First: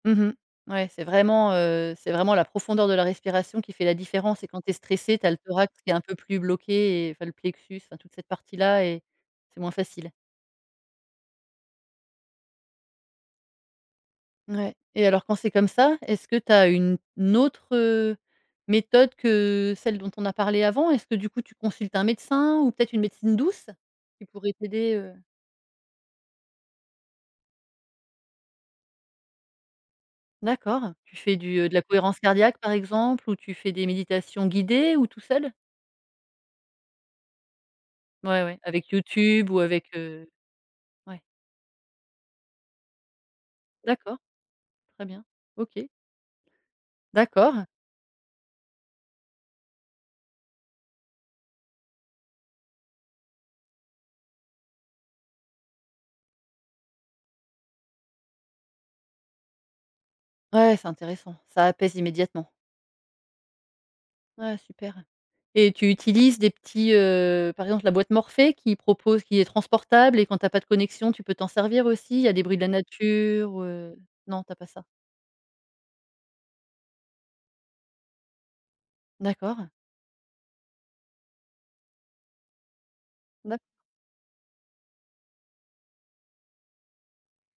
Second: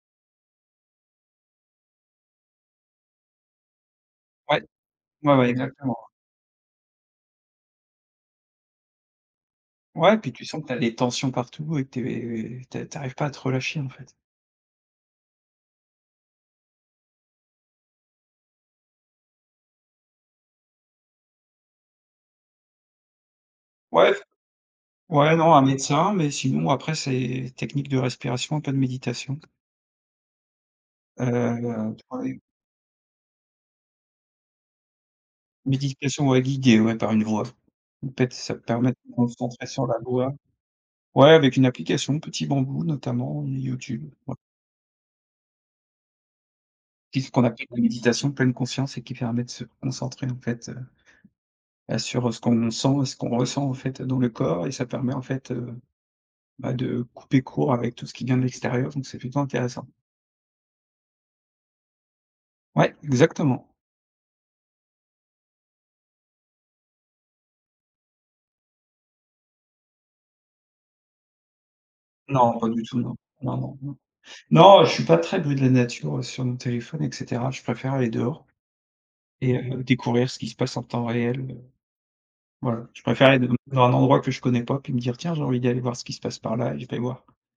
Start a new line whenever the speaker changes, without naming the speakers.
Mmh mh. Ouais, c'est vraiment, heu, c'est vraiment la profondeur de la respiration qui fait la différence et quand
Ouais.
tu es stressé, tu as
Ouais,
le
ouais,
thorax qui est
exactement.
un peu plus bloqué et enfin le plexus, enfin toute cette partie-là et c'est moins facile.
Ouais, puis tu sens que tu as des tensions partout et que tu es tu a tu arrives pas à te relâcher, en fait.
Ouais et alors quand c'est comme ça, est-ce que tu as une autre, heu, méthode que celle dont on a parlé avant? Est-ce que, du coup, tu consultes un médecin ou peut-être une médecine douce
Ouais f
qui pourrait t'aider, heu?
ouais non, un médecin, mais sinon après c'est technique de respiration, pas de méditation.
D'accord, tu fais du, heu, de la
Heu, tu
cohérence
vois, u
cardiaque, par exemple, ou tu fais des méditations guidées ou tout seul?
Méditation ouais guidée, ouais, par une voix off. En fait,
Ouais,
ça
ouais,
te permet
avec
de te
YouTube ou
concentrer sur la
avec, heu
voix.
ouais.
Ouais, avec une application, Petit Bambou notamment, YouTube,
D'accord.
ouais.
Très bien, OK.
Qui est ce qu'on
D'accord.
appelle de la méditation pleine conscience et qui permet de se concentrer, en fait, heu, heu, sur, heu, ce qu'on sent et ce qu'on ressent, en fait, dans le corps et ça permet, en fait, heu, bah, de couper court avec tout ce qui vient de l'extérieur, donc c'est plutôt intéressant.
Ouais, ouais, c'est intéressant. Ça apaise immédiatement.
Ouais, exactement.
Ouais super et tu utilises des petits, heu, par exemple, la boîte morphée qui propose qui est transportable et quand tu as pas de connexion, tu peux t'en servir aussi, il y a des bruits
Non,
de la
pas du tout, non. Non,
nature,
non,
heu?
non.
Non tu as pas ça.
Non, je suis pas très bruit de la nature sur mon téléphone et cetera. Je préfère aller dehors
D'accord.
et découvrir ce qui se passe en temps réel. Voilà, je préfère aller d
D'a
dans un endroit que je connais pas, puis me dire: «Tiens, j'ai envie d'y aller voir ce qui se passe par là» et je vais voir.